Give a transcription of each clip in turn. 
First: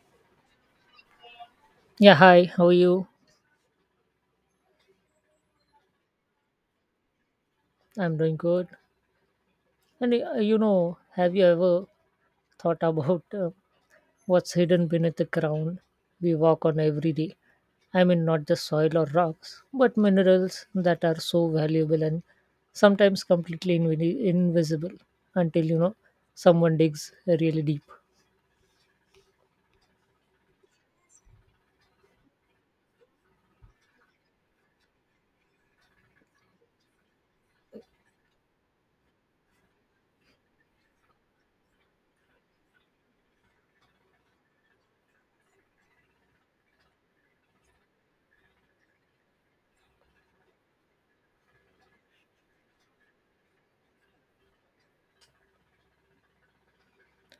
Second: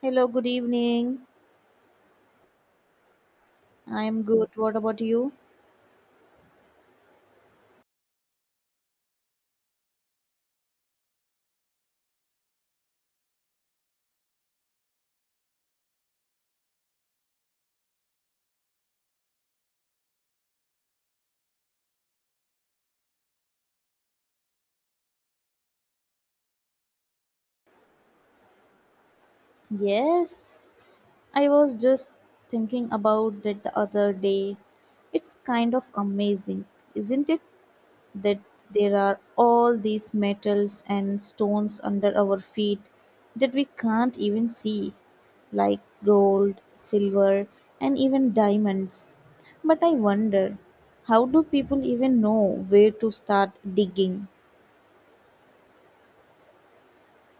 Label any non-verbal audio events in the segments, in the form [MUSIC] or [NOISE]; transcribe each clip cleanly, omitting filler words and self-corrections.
Hello, good evening. Yeah, hi, how are you? I'm good. What about you? I'm doing good. And You know, have you ever thought about what's hidden beneath the ground we walk on every day? I mean, not just soil or rocks, but minerals that are so valuable and sometimes completely invisible until, you know, someone digs really deep. Yes, I was just thinking about that the other day. It's kind of amazing, isn't it? That there are all these metals and stones under our feet that we can't even see, like gold, silver, and even diamonds. But I wonder, how do people even know where to start digging?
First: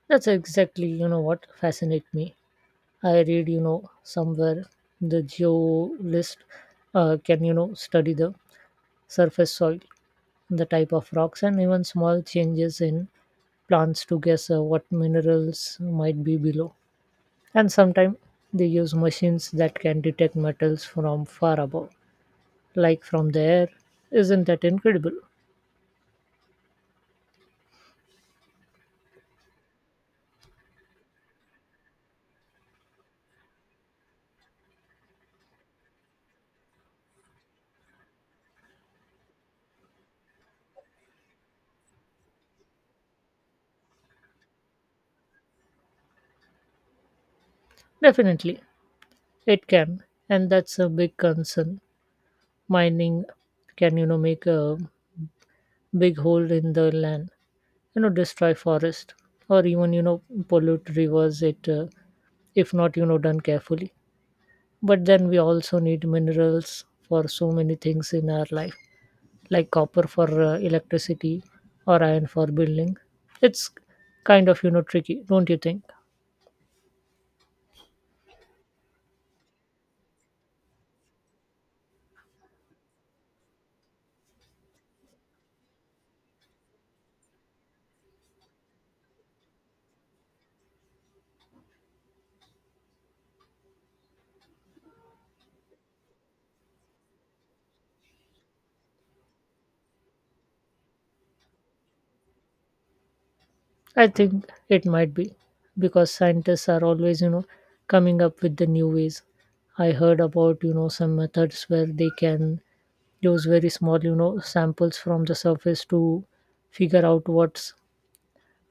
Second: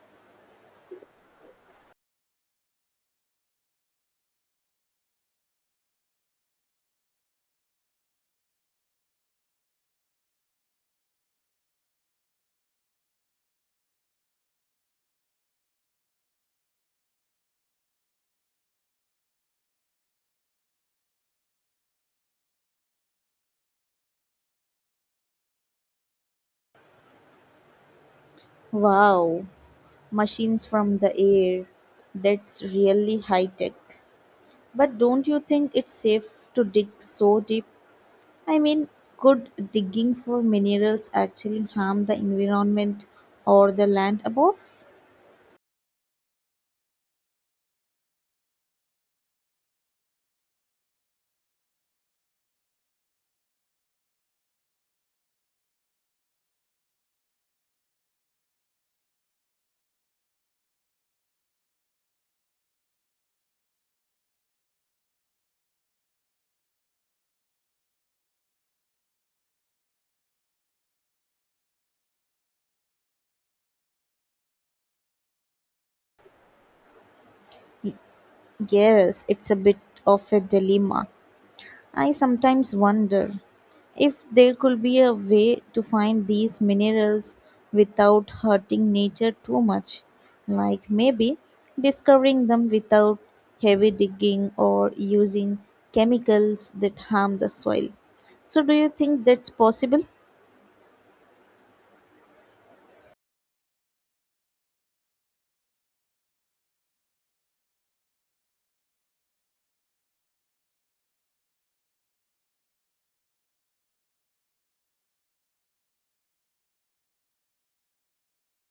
That's exactly, you know, what fascinates me. I read, you know, somewhere the geolist can, you know, study the surface soil, the type of rocks, and even small changes in plants to guess what minerals might be below. And sometimes they use machines that can detect metals from far above, like from the air. Isn't that incredible? Wow, machines from the air. That's really high tech. But don't you think it's safe to dig so deep? I mean, could digging for minerals actually harm the environment or the land above? Definitely, it can, and that's a big concern. Mining can, you know, make a big hole in the land, you know, destroy forest, or even, you know, pollute rivers. If not, you know, done carefully. But then we also need minerals for so many things in our life, like copper for electricity or iron for building. It's kind of, you know, tricky, don't you think? Y- Yes, it's a bit of a dilemma. I sometimes wonder if there could be a way to find these minerals without hurting nature too much, like maybe discovering them without heavy digging or using chemicals that harm the soil. So, do you think that's possible? I think it might be, because scientists are always, you know, coming up with the new ways. I heard about, you know, some methods where they can use very small, you know, samples from the surface to figure out what's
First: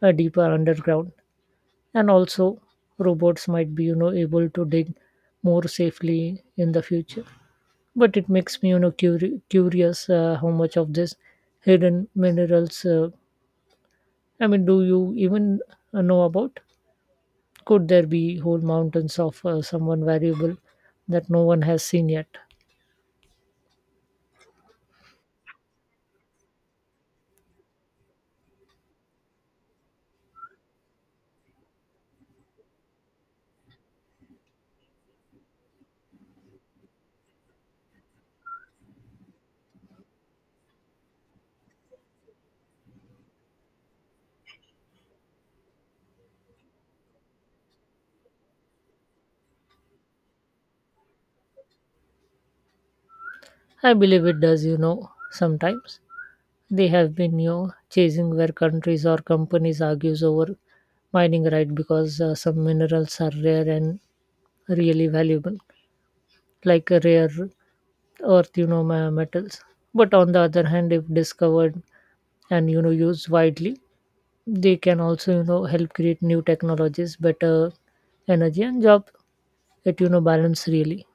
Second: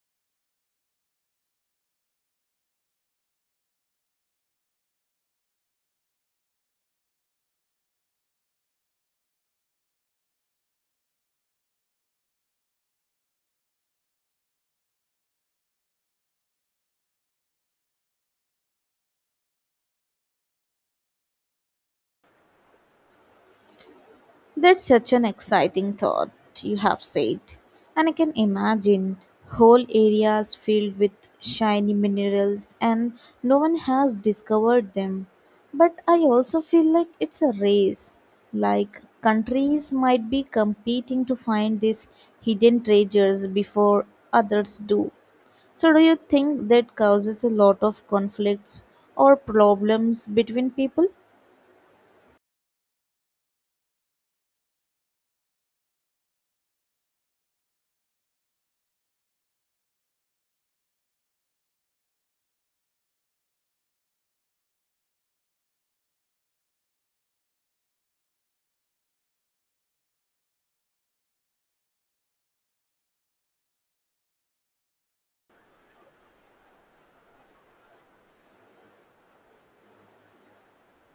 deeper underground. And also robots might be, you know, able to dig more safely in the future. But it makes me, you know, curious, how much of this hidden minerals, I mean, do you even know about? Could there be whole mountains of, someone valuable that no one has seen yet? That's such an exciting thought you have said. And I can imagine whole areas filled with shiny minerals and no one has discovered them. But I also feel like it's a race. Like countries might be competing to find these hidden treasures before others do. So, do you think that causes a lot of conflicts or problems between people? I believe it does, you know. Sometimes they have been, you know, chasing where countries or companies argues over mining right, because some minerals are rare and really valuable, like a rare earth, you know, metals. But on the other hand, if discovered and, you know, used widely, they can also, you know, help create new technologies, better energy and job. It, you know, balance really.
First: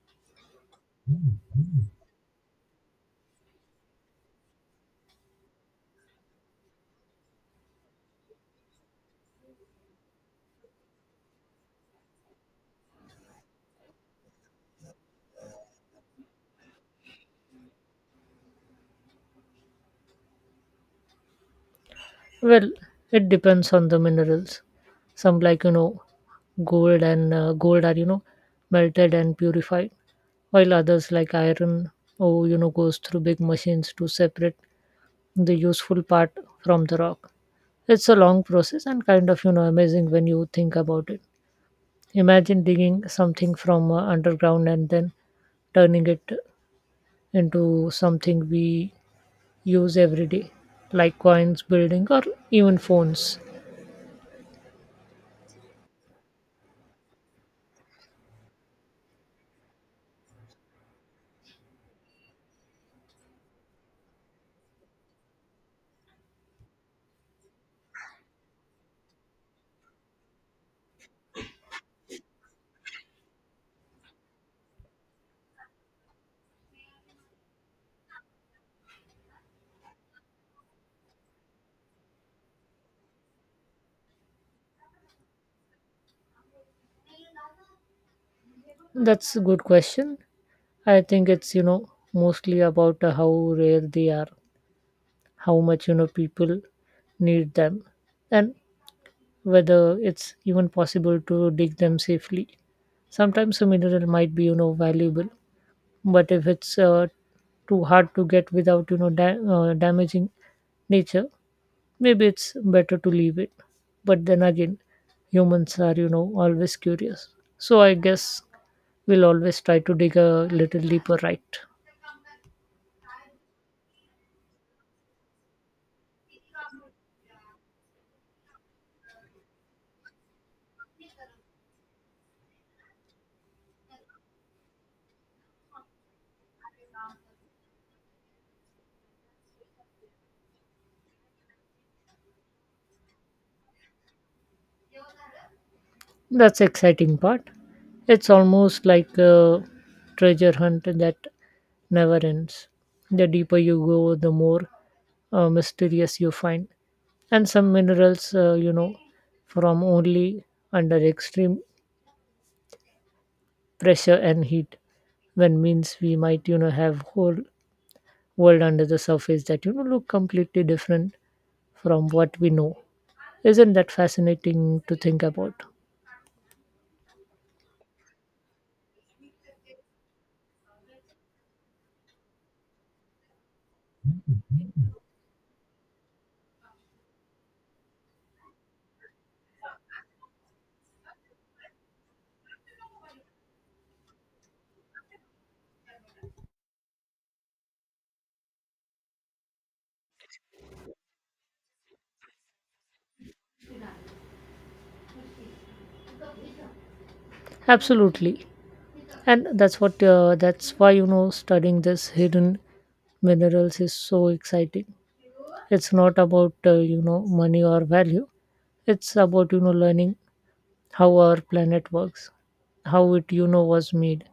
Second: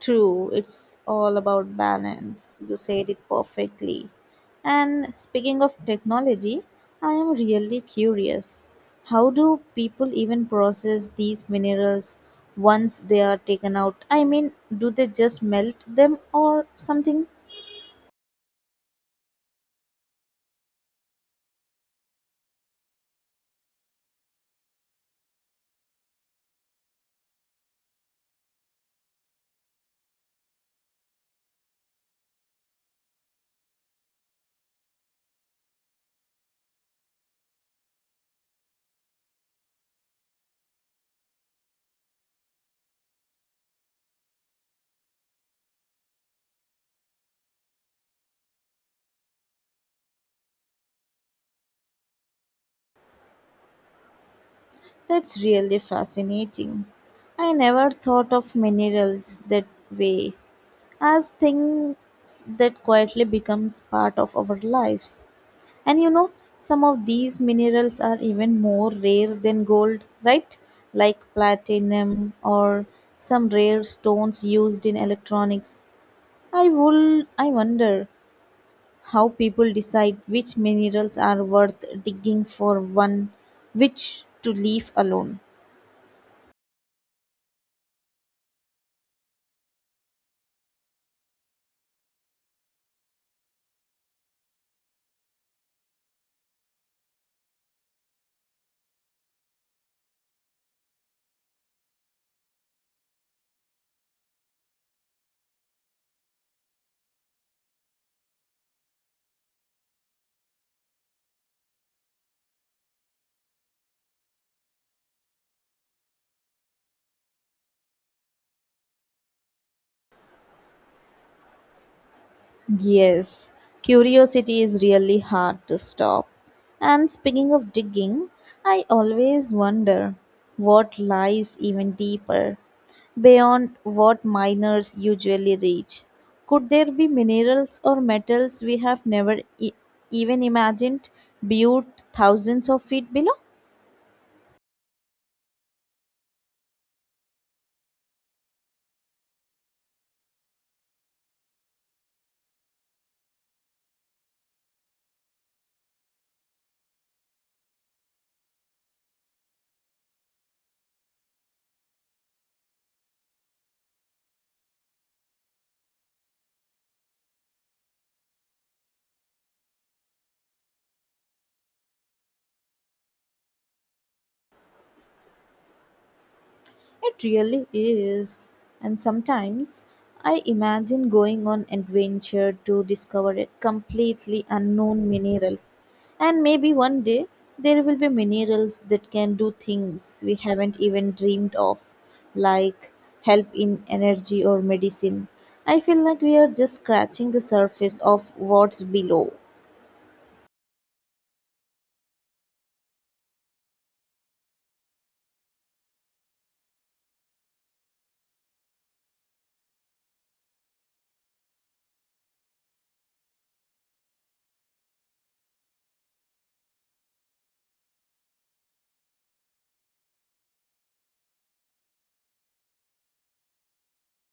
True, it's all about balance. You said it perfectly. And speaking of technology, I am really curious. How do people even process these minerals once they are taken out? I mean, do they just melt them or something? Well, it depends on the minerals. Some like, you know, gold and gold are, you know, melted and purified, while others like iron or, you know, goes through big machines to separate the useful part from the rock. It's a long process and kind of, you know, amazing when you think about it. Imagine digging something from underground and then turning it into something we use every day, like coins, building, or even phones. That's really fascinating. I never thought of minerals that way, as things that quietly becomes part of our lives. And you know, some of these minerals are even more rare than gold, right? Like platinum or some rare stones used in electronics. I wonder how people decide which minerals are worth digging for one which to leave alone. That's a good question. I think it's, you know, mostly about how rare they are, how much, you know, people need them, and whether it's even possible to dig them safely. Sometimes a mineral might be, you know, valuable, but if it's too hard to get without, you know, damaging nature, maybe it's better to leave it. But then again, humans are, you know, always curious. So I guess we'll always try to dig a little deeper, right? Yes, curiosity is really hard to stop. And speaking of digging, I always wonder what lies even deeper beyond what miners usually reach. Could there be minerals or metals we have never even imagined buried thousands of feet below? That's the exciting part. It's almost like a treasure hunt that never ends. The deeper you go, the more mysterious you find. And some minerals, you know, from only under extreme pressure and heat, when means we might, you know, have whole world under the surface that, you know, look completely different from what we know. Isn't that fascinating to think about? It really is. And sometimes I imagine going on adventure to discover a completely unknown mineral. And maybe one day there will be minerals that can do things we haven't even dreamed of, like help in energy or medicine. I feel like we are just scratching the surface of what's below. Absolutely, and that's why, you know, studying this hidden minerals is so exciting. It's not about, you know, money or value. It's about, you know, learning how our planet works, how it, you know, was made,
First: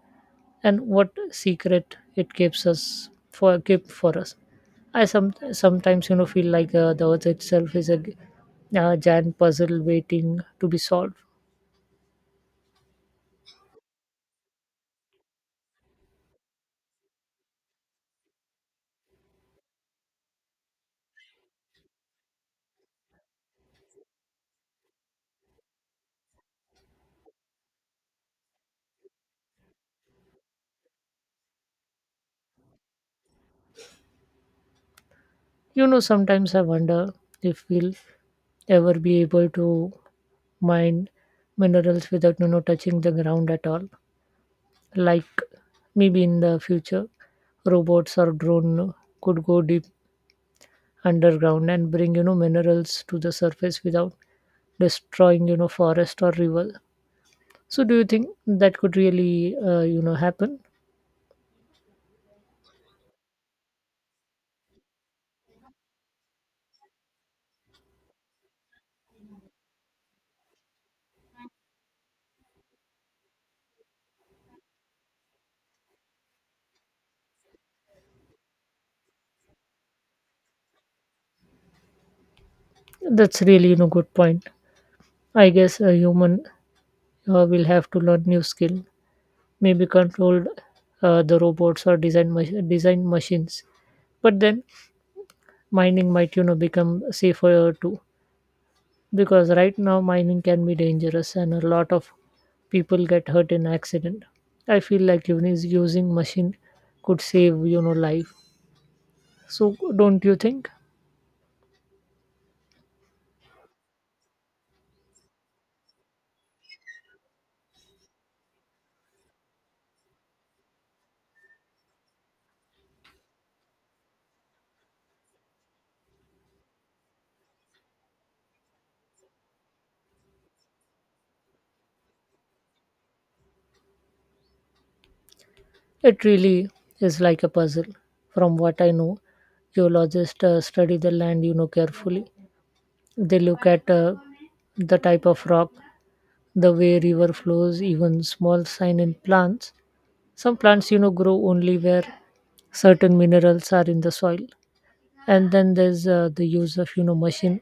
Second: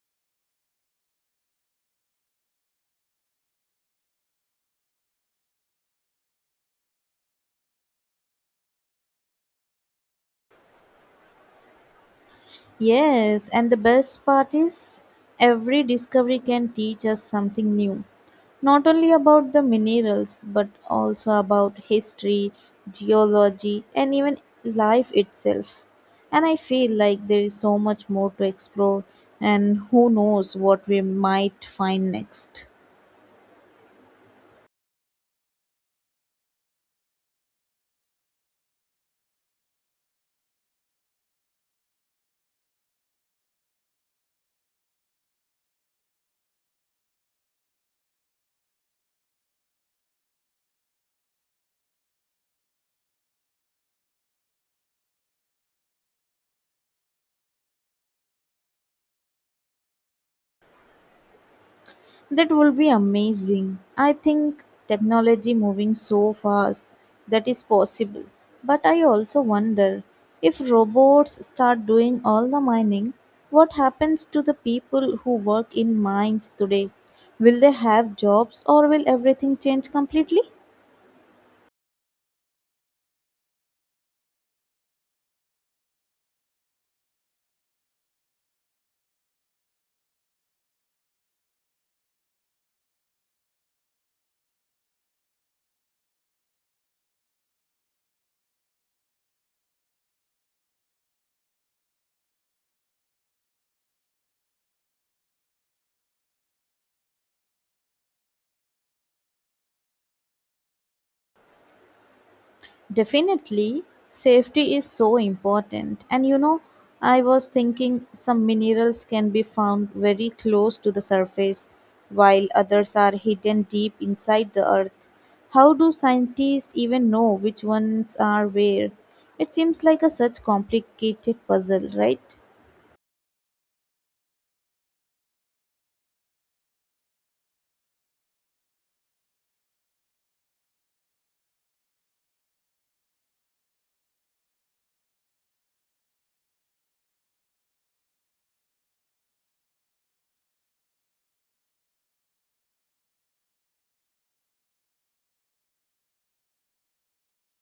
and what secret it keeps us for keep for us. I sometimes, you know, feel like the earth itself is a a giant puzzle waiting to be solved. Yes, and the best part is every discovery can teach us something new. Not only about the minerals, but also about history, geology, and even life itself. And I feel like there is so much more to explore, and who knows what we might find next. You know, sometimes I wonder if we'll ever be able to mine minerals without, you know, touching the ground at all. Like maybe in the future, robots or drone could go deep underground and bring, you know, minerals to the surface without destroying, you know, forest or river. So do you think that could really, you know, happen? That will be amazing. I think technology moving so fast that is possible. But I also wonder if robots start doing all the mining, what happens to the people who work in mines today? Will they have jobs or will everything change completely? That's really, you know, good point. I guess a human will have to learn new skill, maybe control the robots or design design machines. But then mining might, you know, become safer too, because right now mining can be dangerous and a lot of people get hurt in accident. I feel like even using machine could save, you know, life. So don't you think? Definitely, safety is so important. And you know, I was thinking some minerals can be found very close to the surface, while others are hidden deep inside the earth. How do scientists even know which ones are where? It seems like a such complicated puzzle, right? It really is like a puzzle. From what I know, geologists study the land, you know, carefully. They look at, the type of rock, the way river flows, even small sign in plants. Some plants, you know, grow only where certain minerals are in the soil. And then there's, the use of, you know, machine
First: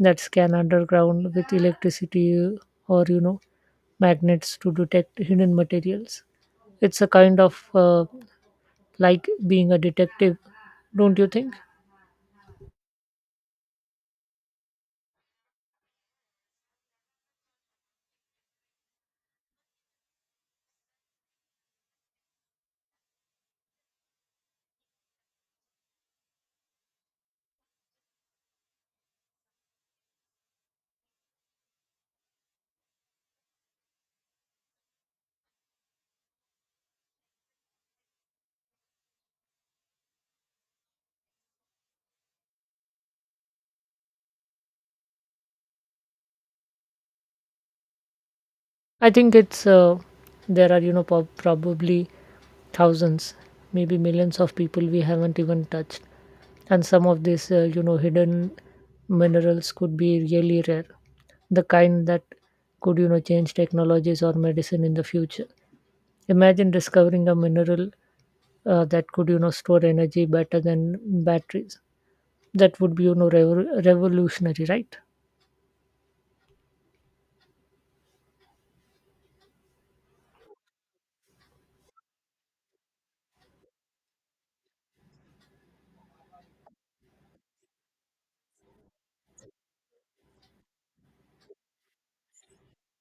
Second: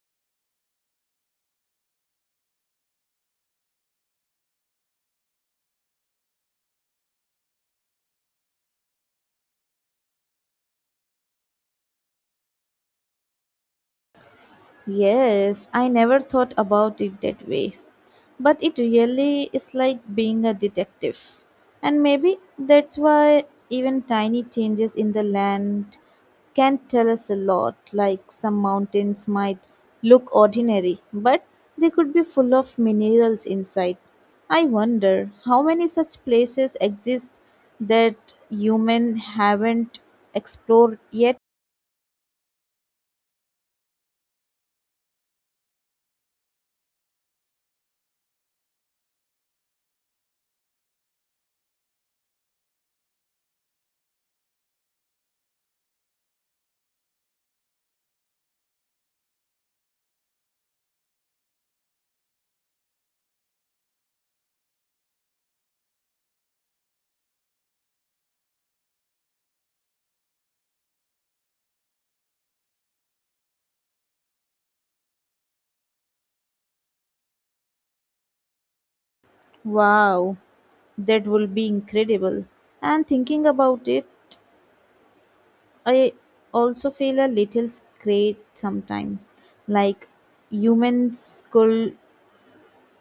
that scan underground with electricity or, you know, magnets to detect hidden materials. It's a kind of, like being a detective, don't you think? Yes, I never thought about it that way. But it really is like being a detective. And maybe that's why even tiny changes in the land can tell us a lot. Like some mountains might look ordinary, but they could be full of minerals inside. I wonder how many such places exist that human haven't explored yet. I think it's, there are, you know, probably thousands, maybe millions of people we haven't even touched. And some of these, you know, hidden minerals could be really rare, the kind that could, you know, change technologies or medicine in the future. Imagine discovering a mineral, that could, you know, store energy better than batteries. That would be, you know, revolutionary, right? Wow. That will be incredible. And thinking about it, I also feel a little scared sometimes. Like humans could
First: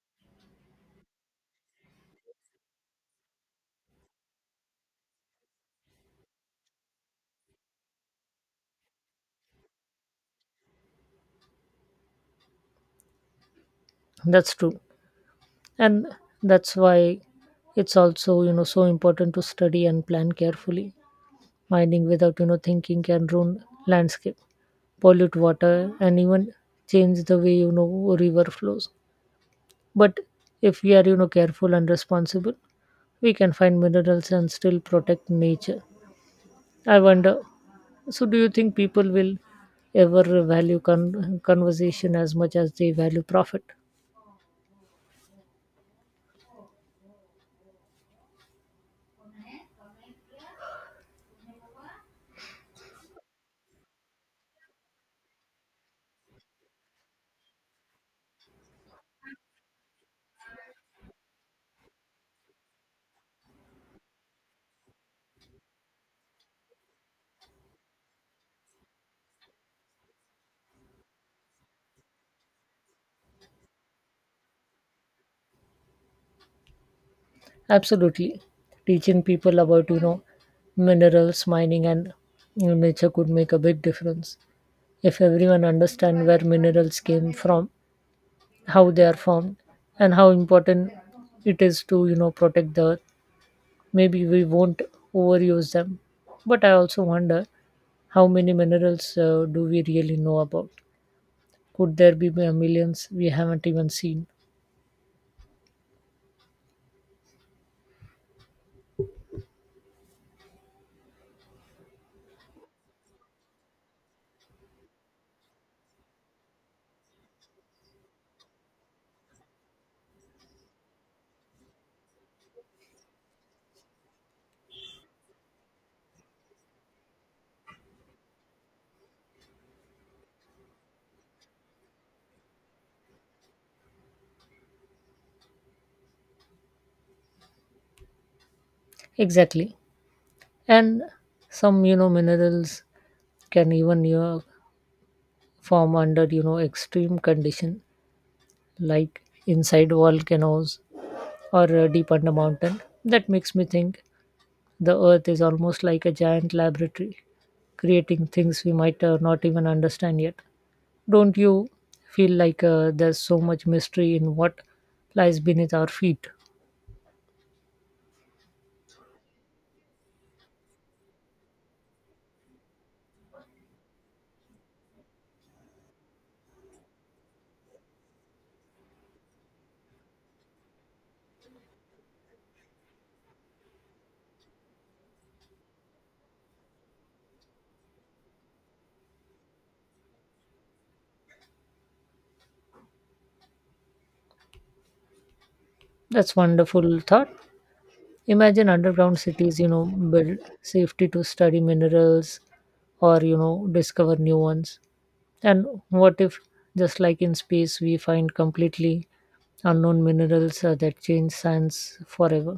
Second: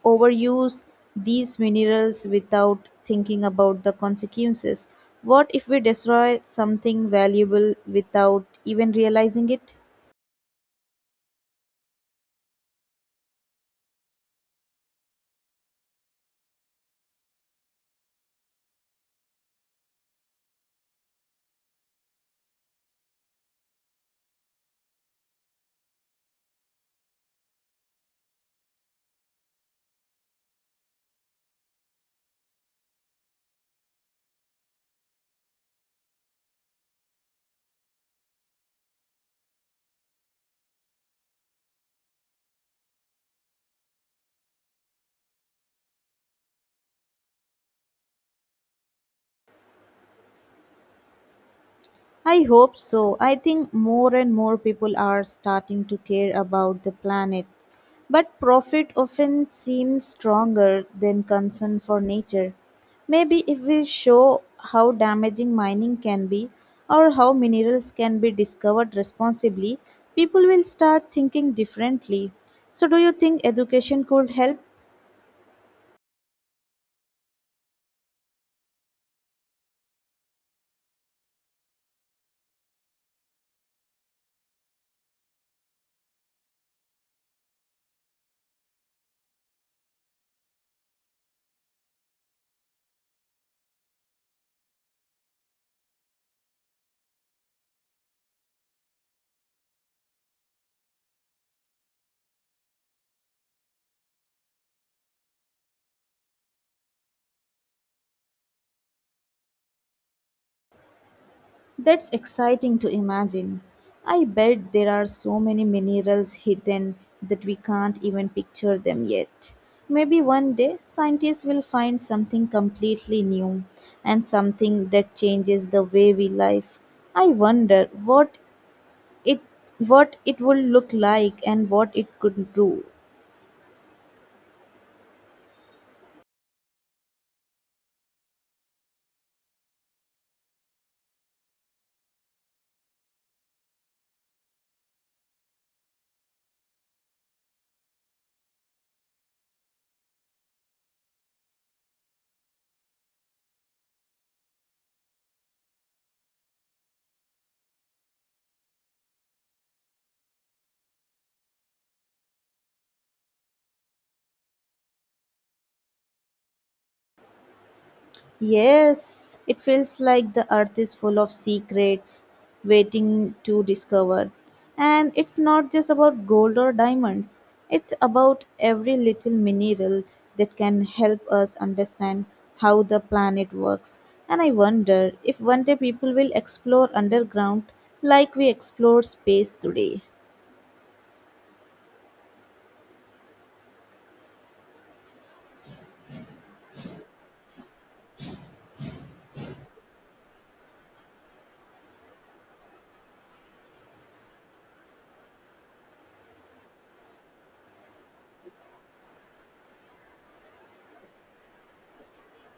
overuse these minerals without thinking about the consequences. What if we destroy something valuable without even realizing it? That's true. And that's why it's also, you know, so important to study and plan carefully. Mining without, you know, thinking can ruin landscape, pollute water, and even change the way, you know, river flows. But if we are, you know, careful and responsible, we can find minerals and still protect nature. I wonder, so do you think people will ever value conversation as much as they value profit? I hope so. I think more and more people are starting to care about the planet. But profit often seems stronger than concern for nature. Maybe if we show how damaging mining can be or how minerals can be discovered responsibly, people will start thinking differently. So, do you think education could help? Absolutely. Teaching people about, you know, minerals, mining, and, you know, nature could make a big difference. If everyone understand where minerals came from, how they are formed, and how important it is to, you know, protect the earth, maybe we won't overuse them. But I also wonder, how many minerals do we really know about? Could there be millions we haven't even seen? That's exciting to imagine. I bet there are so many minerals hidden that we can't even picture them yet. Maybe one day scientists will find something completely new and something that changes the way we live. I wonder what it it would look like and what it could do. Exactly. And some, you know, minerals can even, you know, form under, you know, extreme condition, like inside volcanoes or deep under mountain. That makes me think the earth is almost like a giant laboratory creating things we might, not even understand yet. Don't you feel like, there's so much mystery in what lies beneath our feet? Yes, it feels like the earth is full of secrets waiting to discover. And it's not just about gold or diamonds, it's about every little mineral that can help us understand how the planet works. And I wonder if one day people will explore underground like we explore space today. That's wonderful thought. Imagine underground cities, you know, built safety to study minerals or, you know, discover new ones. And what if, just like in space, we find completely unknown minerals, that change science forever?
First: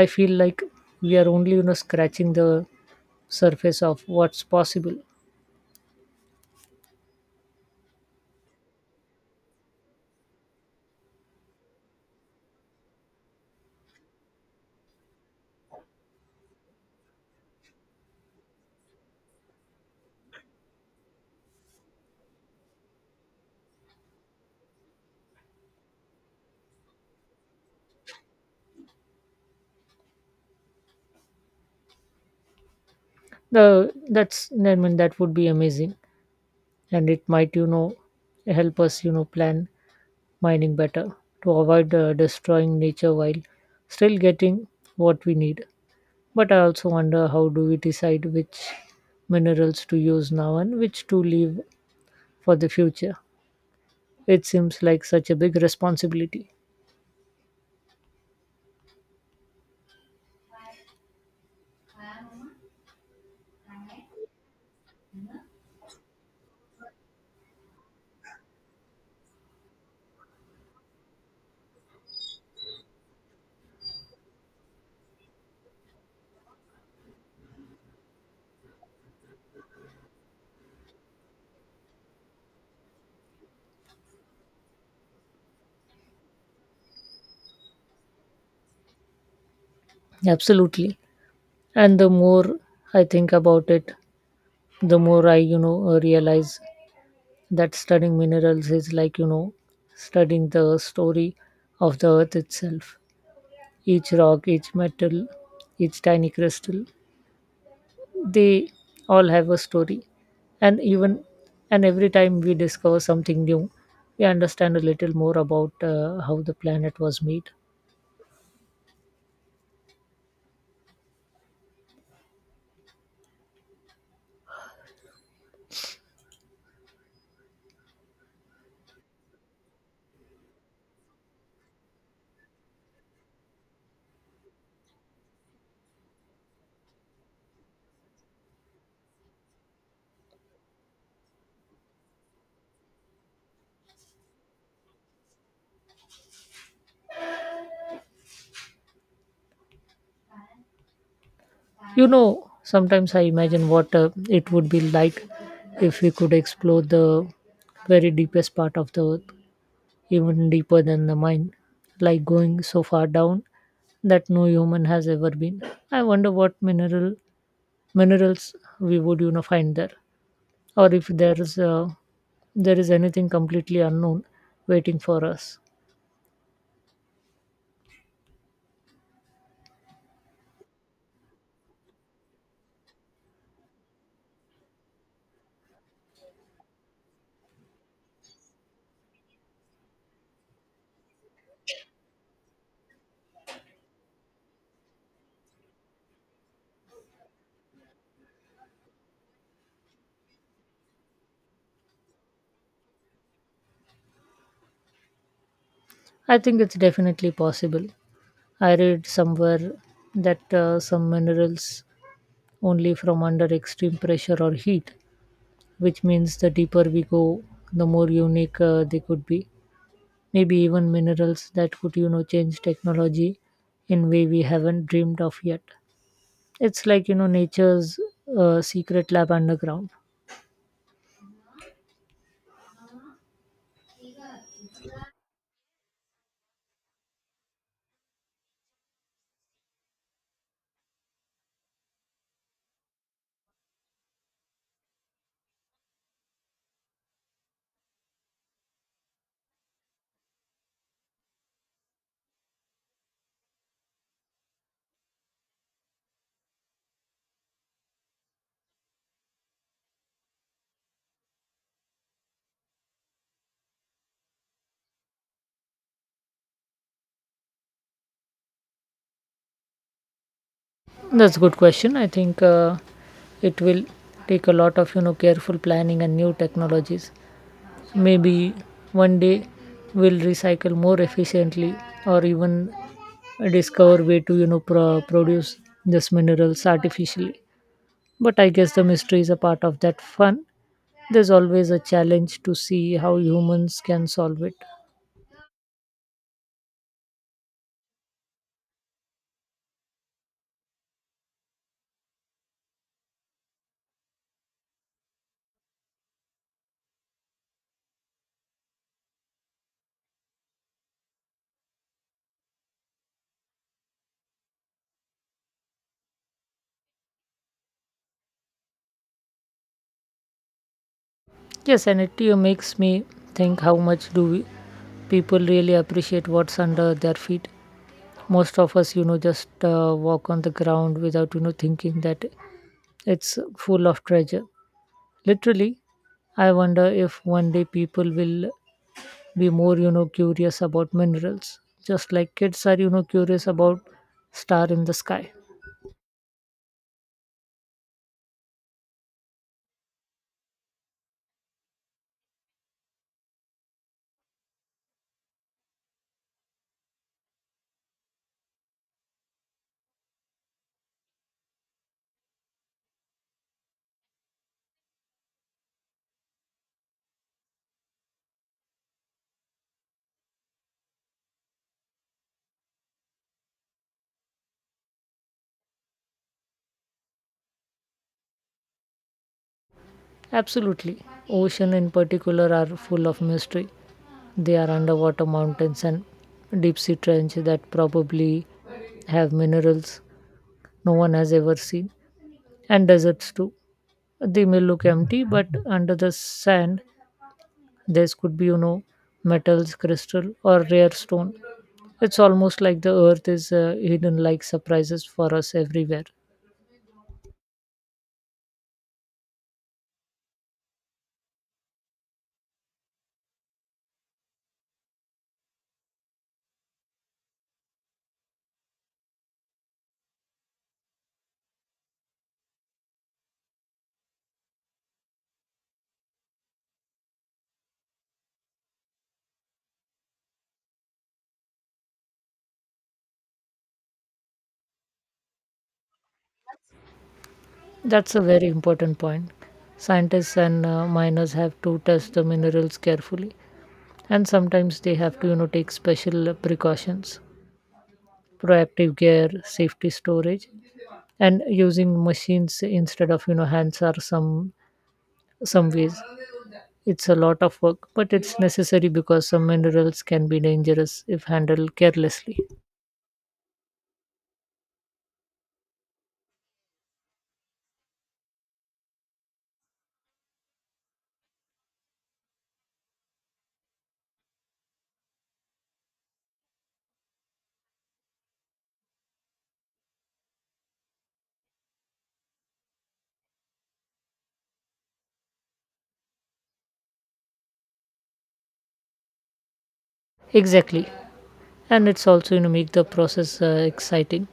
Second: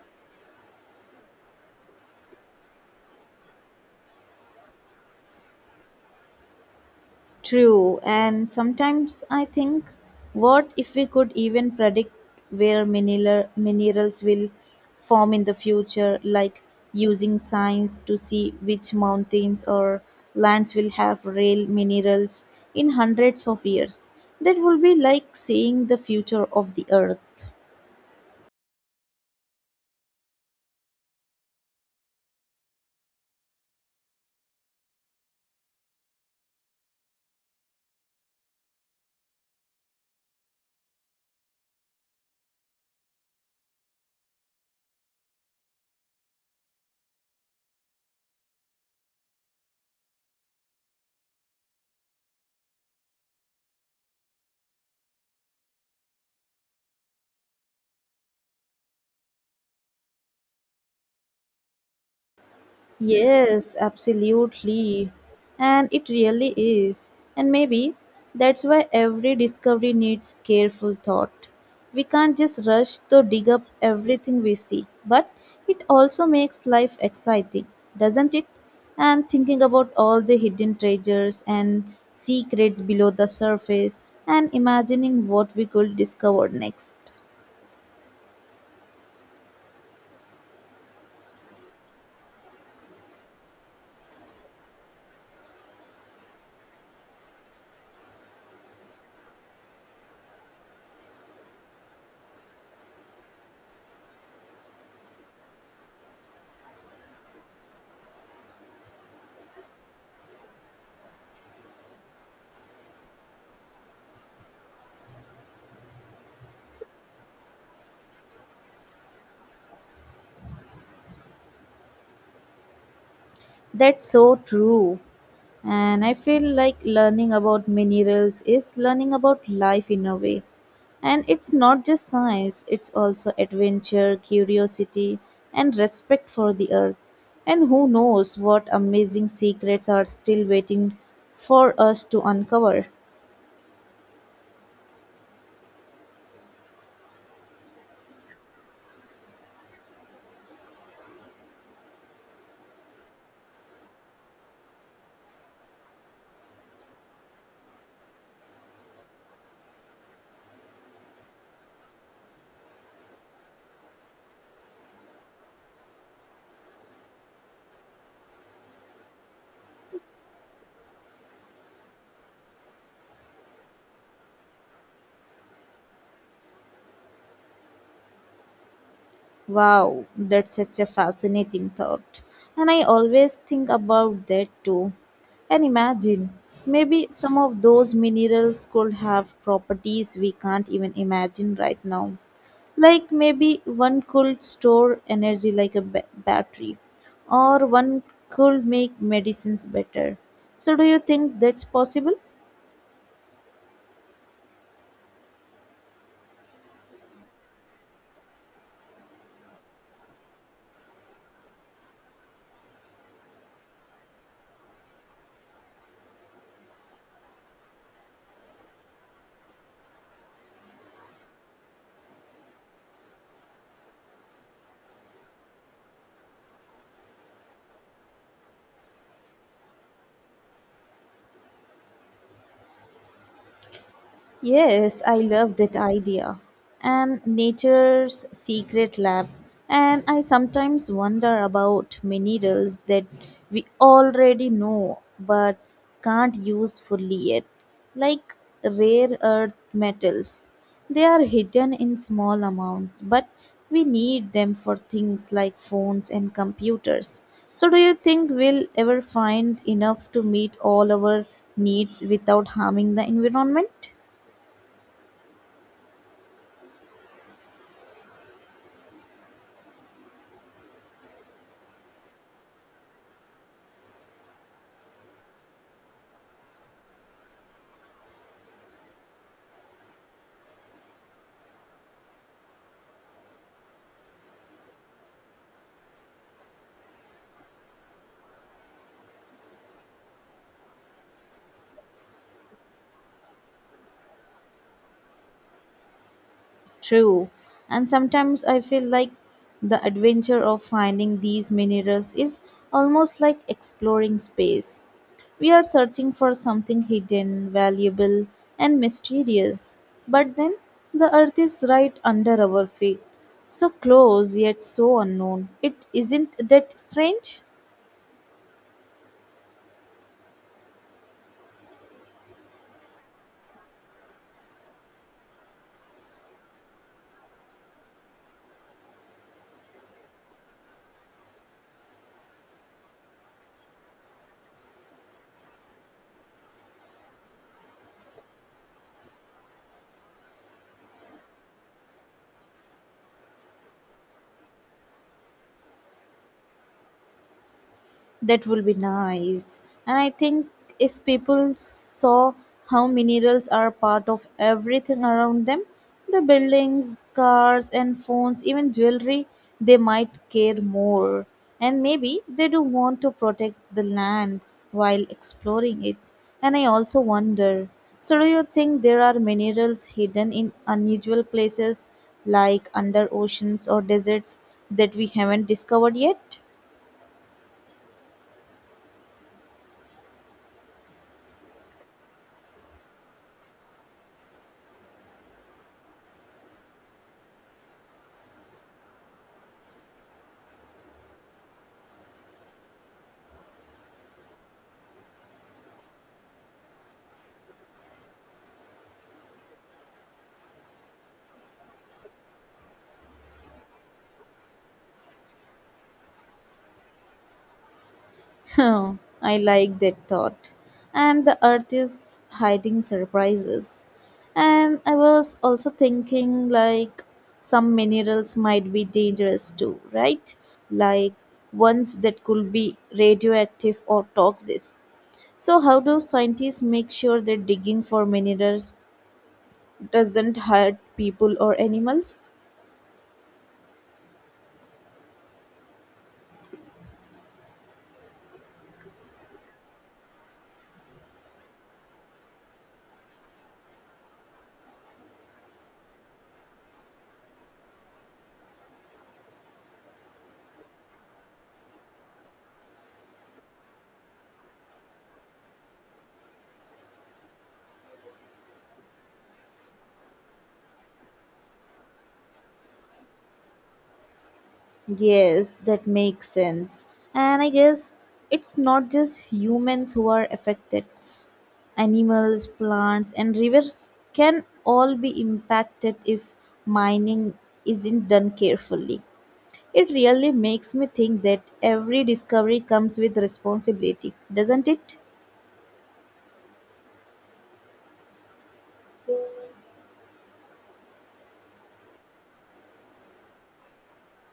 I feel like we are only, you know, scratching the surface of what's possible. True, and sometimes I think, what if we could even predict where minerals will form in the future, like using science to see which mountains or lands will have real minerals in hundreds of years? That will be like seeing the future of the earth. The that's I mean that would be amazing, and it might, you know, help us, you know, plan mining better to avoid destroying nature while still getting what we need. But I also wonder, how do we decide which minerals to use now and which to leave for the future. It seems like such a big responsibility. Yes, absolutely. And it really is. And maybe that's why every discovery needs careful thought. We can't just rush to dig up everything we see, but it also makes life exciting, doesn't it? And thinking about all the hidden treasures and secrets below the surface and imagining what we could discover next. Absolutely. And the more I think about it, the more I, you know, realize that studying minerals is like, you know, studying the story of the earth itself. Each rock, each metal, each tiny crystal, they all have a story. And even and every time we discover something new, we understand a little more about how the planet was made. That's so true. And I feel like learning about minerals is learning about life in a way. And it's not just science, it's also adventure, curiosity, and respect for the earth. And who knows what amazing secrets are still waiting for us to uncover. You know, sometimes I imagine what it would be like if we could explore the very deepest part of the earth, even deeper than the mind, like going so far down that no human has ever been. I wonder what minerals we would, you know, find there, or if there is anything completely unknown waiting for us. Wow, that's such a fascinating thought. And I always think about that too. And imagine, maybe some of those minerals could have properties we can't even imagine right now. Like maybe one could store energy like a battery, or one could make medicines better. So, do you think that's possible? I think it's definitely possible. I read somewhere that, some minerals only from under extreme pressure or heat, which means the deeper we go, the more unique they could be. Maybe even minerals that could, you know, change technology in way we haven't dreamed of yet. It's like, you know, nature's secret lab underground. Yes, I love that idea. And nature's secret lab. And I sometimes wonder about minerals that we already know but can't use fully yet, like rare earth metals. They are hidden in small amounts, but we need them for things like phones and computers. So, do you think we'll ever find enough to meet all our needs without harming the environment? That's a good question. I think it will take a lot of, you know, careful planning and new technologies. Maybe one day we'll recycle more efficiently or even discover way to, you know, produce these minerals artificially. But I guess the mystery is a part of that fun. There's always a challenge to see how humans can solve it. True. And sometimes I feel like the adventure of finding these minerals is almost like exploring space. We are searching for something hidden, valuable, and mysterious. But then the earth is right under our feet. So close yet so unknown. It isn't that strange? Yes, and it you makes me think, how much do we people really appreciate what's under their feet. Most of us, you know, just walk on the ground without, you know, thinking that it's full of treasure. Literally, I wonder if one day people will be more, you know, curious about minerals, just like kids are, you know, curious about star in the sky. That will be nice. And I think if people saw how minerals are part of everything around them the buildings, cars, and phones, even jewelry they might care more. And maybe they do want to protect the land while exploring it. And I also wonder so, do you think there are minerals hidden in unusual places like under oceans or deserts that we haven't discovered yet? Absolutely. Ocean in particular are full of mystery. They are underwater mountains and deep sea trench that probably have minerals no one has ever seen, and deserts too. They may look empty, but under the sand, there could be, you know, metals, crystal, or rare stone. It's almost like the earth is, hidden like surprises for us everywhere. [LAUGHS] Oh, I like that thought. And the earth is hiding surprises. And I was also thinking like some minerals might be dangerous too, right? Like ones that could be radioactive or toxic. So how do scientists make sure that digging for minerals doesn't hurt people or animals? That's a very important point. Scientists and, miners have to test the minerals carefully, and sometimes they have to, you know, take special precautions. Proactive gear, safety storage, and using machines instead of, you know, hands are some ways. It's a lot of work, but it's necessary because some minerals can be dangerous if handled carelessly. Yes, that makes sense. And I guess it's not just humans who are affected. Animals, plants, and rivers can all be impacted if mining isn't done carefully. It really makes me think that every discovery comes with responsibility, doesn't it? Exactly, and it's also, you know, make the process, exciting.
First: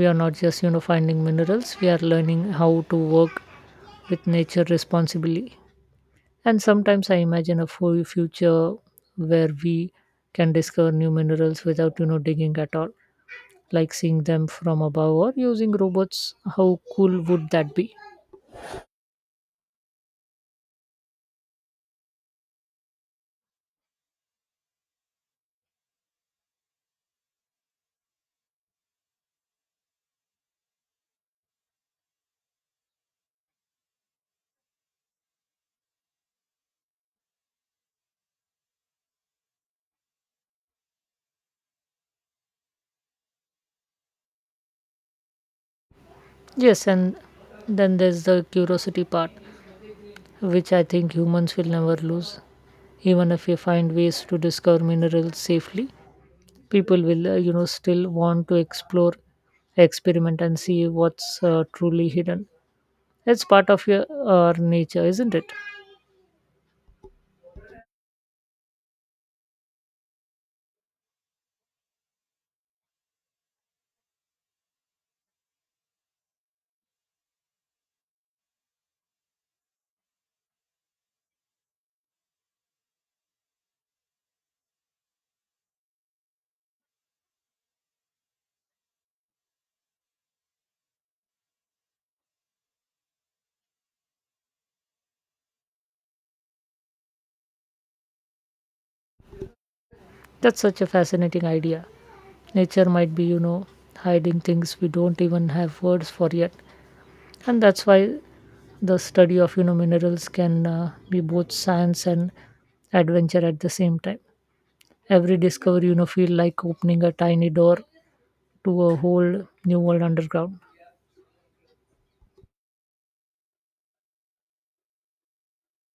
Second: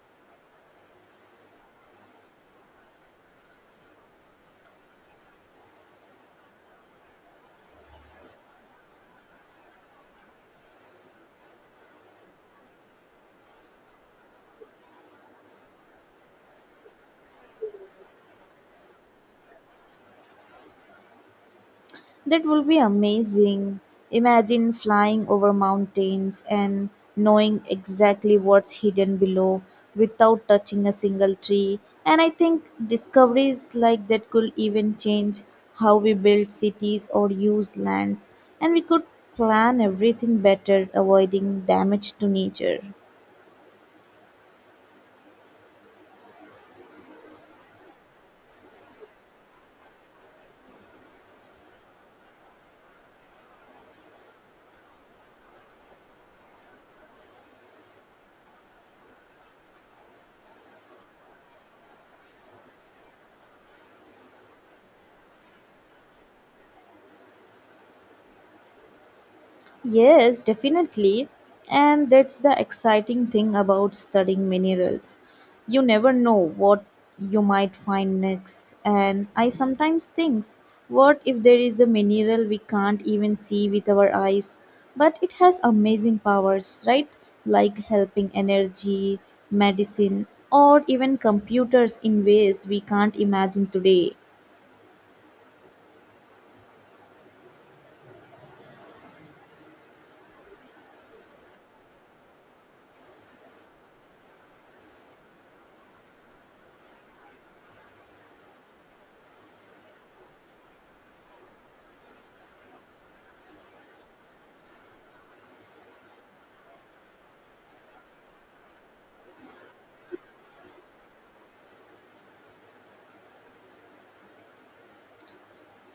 We are not just, you know, finding minerals, we are learning how to work with nature responsibly. And sometimes I imagine a future where we can discover new minerals without, you know, digging at all, like seeing them from above or using robots. How cool would that be? That will be amazing. Imagine flying over mountains and knowing exactly what's hidden below without touching a single tree. And I think discoveries like that could even change how we build cities or use lands, and we could plan everything better, avoiding damage to nature. Yes, and then there's the curiosity part, which I think humans will never lose. Even if we find ways to discover minerals safely, people will, you know, still want to explore, experiment, and see what's, truly hidden. It's part of your our nature, isn't it? Yes, definitely. And that's the exciting thing about studying minerals. You never know what you might find next. And I sometimes think, what if there is a mineral we can't even see with our eyes, but it has amazing powers, right? Like helping energy, medicine, or even computers in ways we can't imagine today. That's such a fascinating idea. Nature might be, you know, hiding things we don't even have words for yet. And that's why the study of, you know, minerals can, be both science and adventure at the same time. Every discovery, you know, feel like opening a tiny door to a whole new world underground.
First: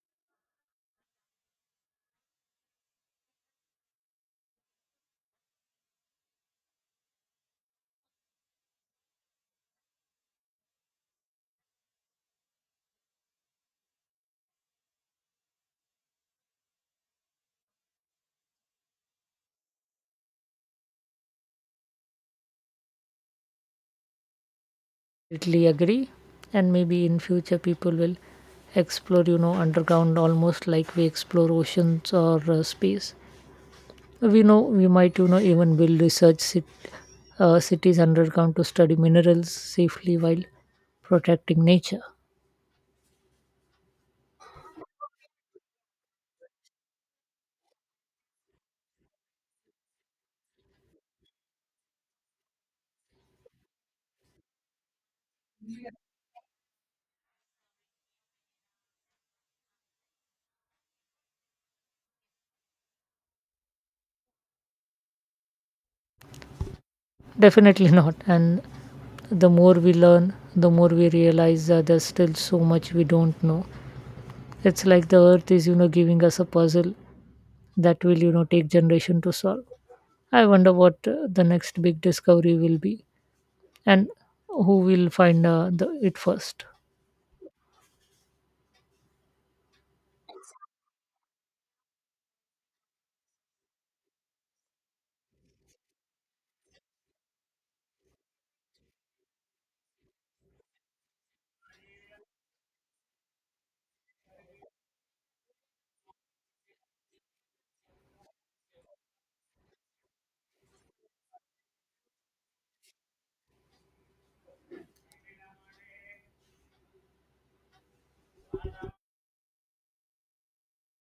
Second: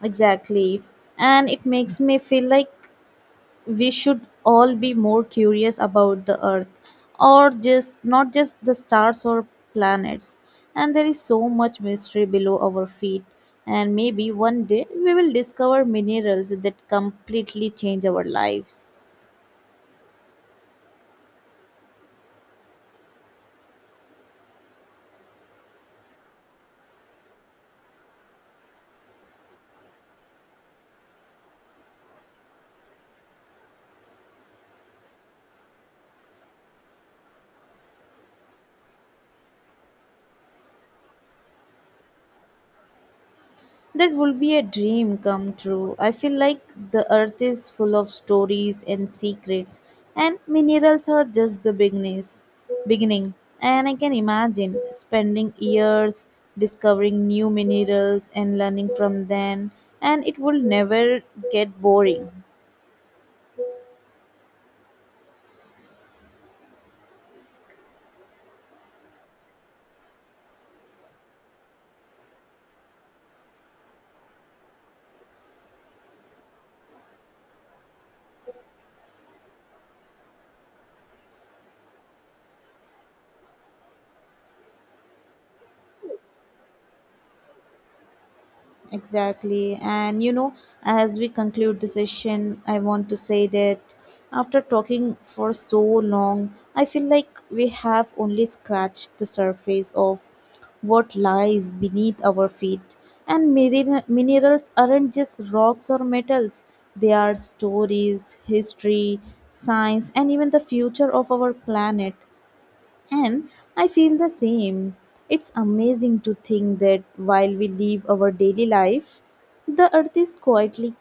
Exactly. And it makes me feel like we should all be more curious about the earth or just not just the stars or planets and there is so much mystery below our feet and maybe one day we will discover minerals that completely change our lives. Totally agree. And maybe in future people will explore, you know, underground almost like we explore oceans or, space. We know we might, you know, even build cities underground to study minerals safely while protecting nature. That will be a dream come true. I feel like the earth is full of stories and secrets, and minerals are just the beginning. And I can imagine spending years discovering new minerals and learning from them, and it will never get boring. Definitely [LAUGHS] not. And the more we learn, the more we realize that there's still so much we don't know. It's like the earth is, you know, giving us a puzzle that will, you know, take generation to solve. I wonder what, the next big discovery will be, and who will find, it first. Exactly. And you know, as we conclude the session, I want to say that after talking for so long, I feel like we have only scratched the surface of what lies beneath our feet. And minerals aren't just rocks or metals, they are stories, history, science, and even the future of our planet. And I feel the same. It's amazing to think that while we live our daily life, the earth is quietly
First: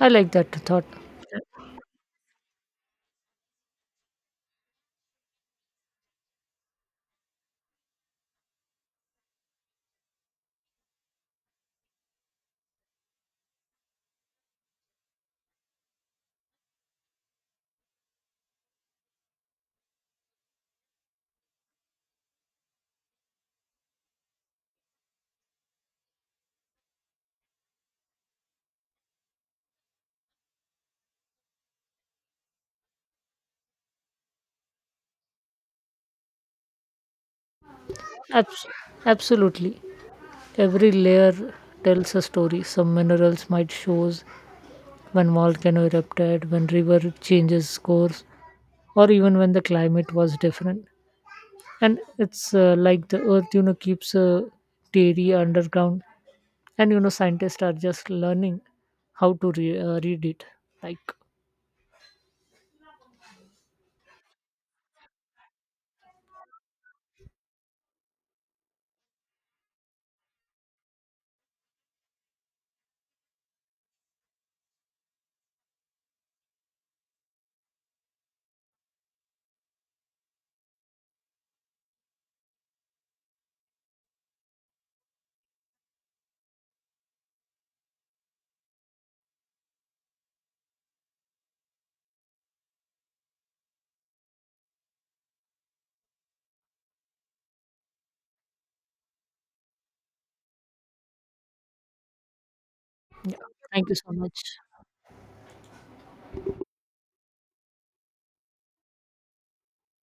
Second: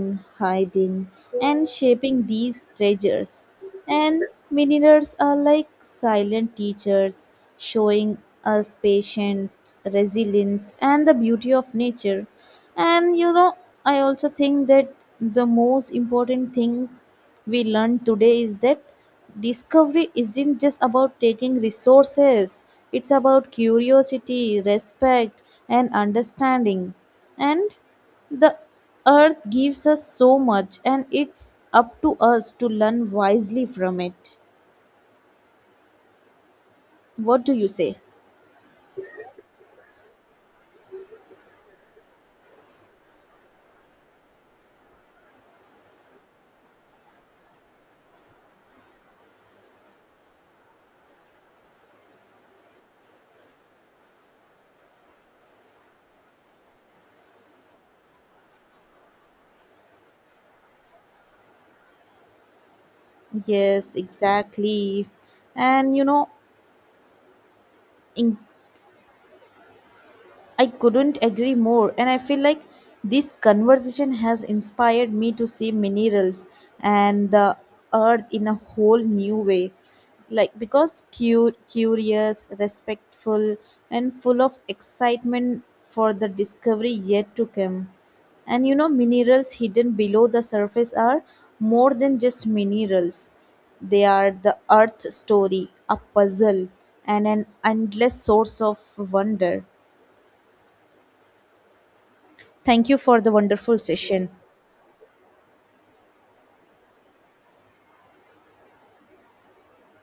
I like that thought. hiding, and shaping these treasures. And minerals are like silent teachers, showing us patience, resilience, and the beauty of nature. And you know, I also think that the most important thing we learned today is that discovery isn't just about taking resources, it's about curiosity, respect, and understanding. And the earth gives us so much, and it's up to us to learn wisely from it. What do you say? Abs- Absolutely. Every layer tells a story. Some minerals might shows when volcano erupted, when river changes course, or even when the climate was different. And it's, like the earth, you know, keeps a theory underground, and, you know, scientists are just learning how to read it. Like, Yes, exactly. And you know, in I couldn't agree more, and I feel like this conversation has inspired me to see minerals and the earth in a whole new way. Like, because curious, respectful, and full of excitement for the discovery yet to come. And you know, minerals hidden below the surface are more than just minerals. They are the earth's story, a puzzle, and an endless source of wonder. Thank you for the wonderful thank you so session. much.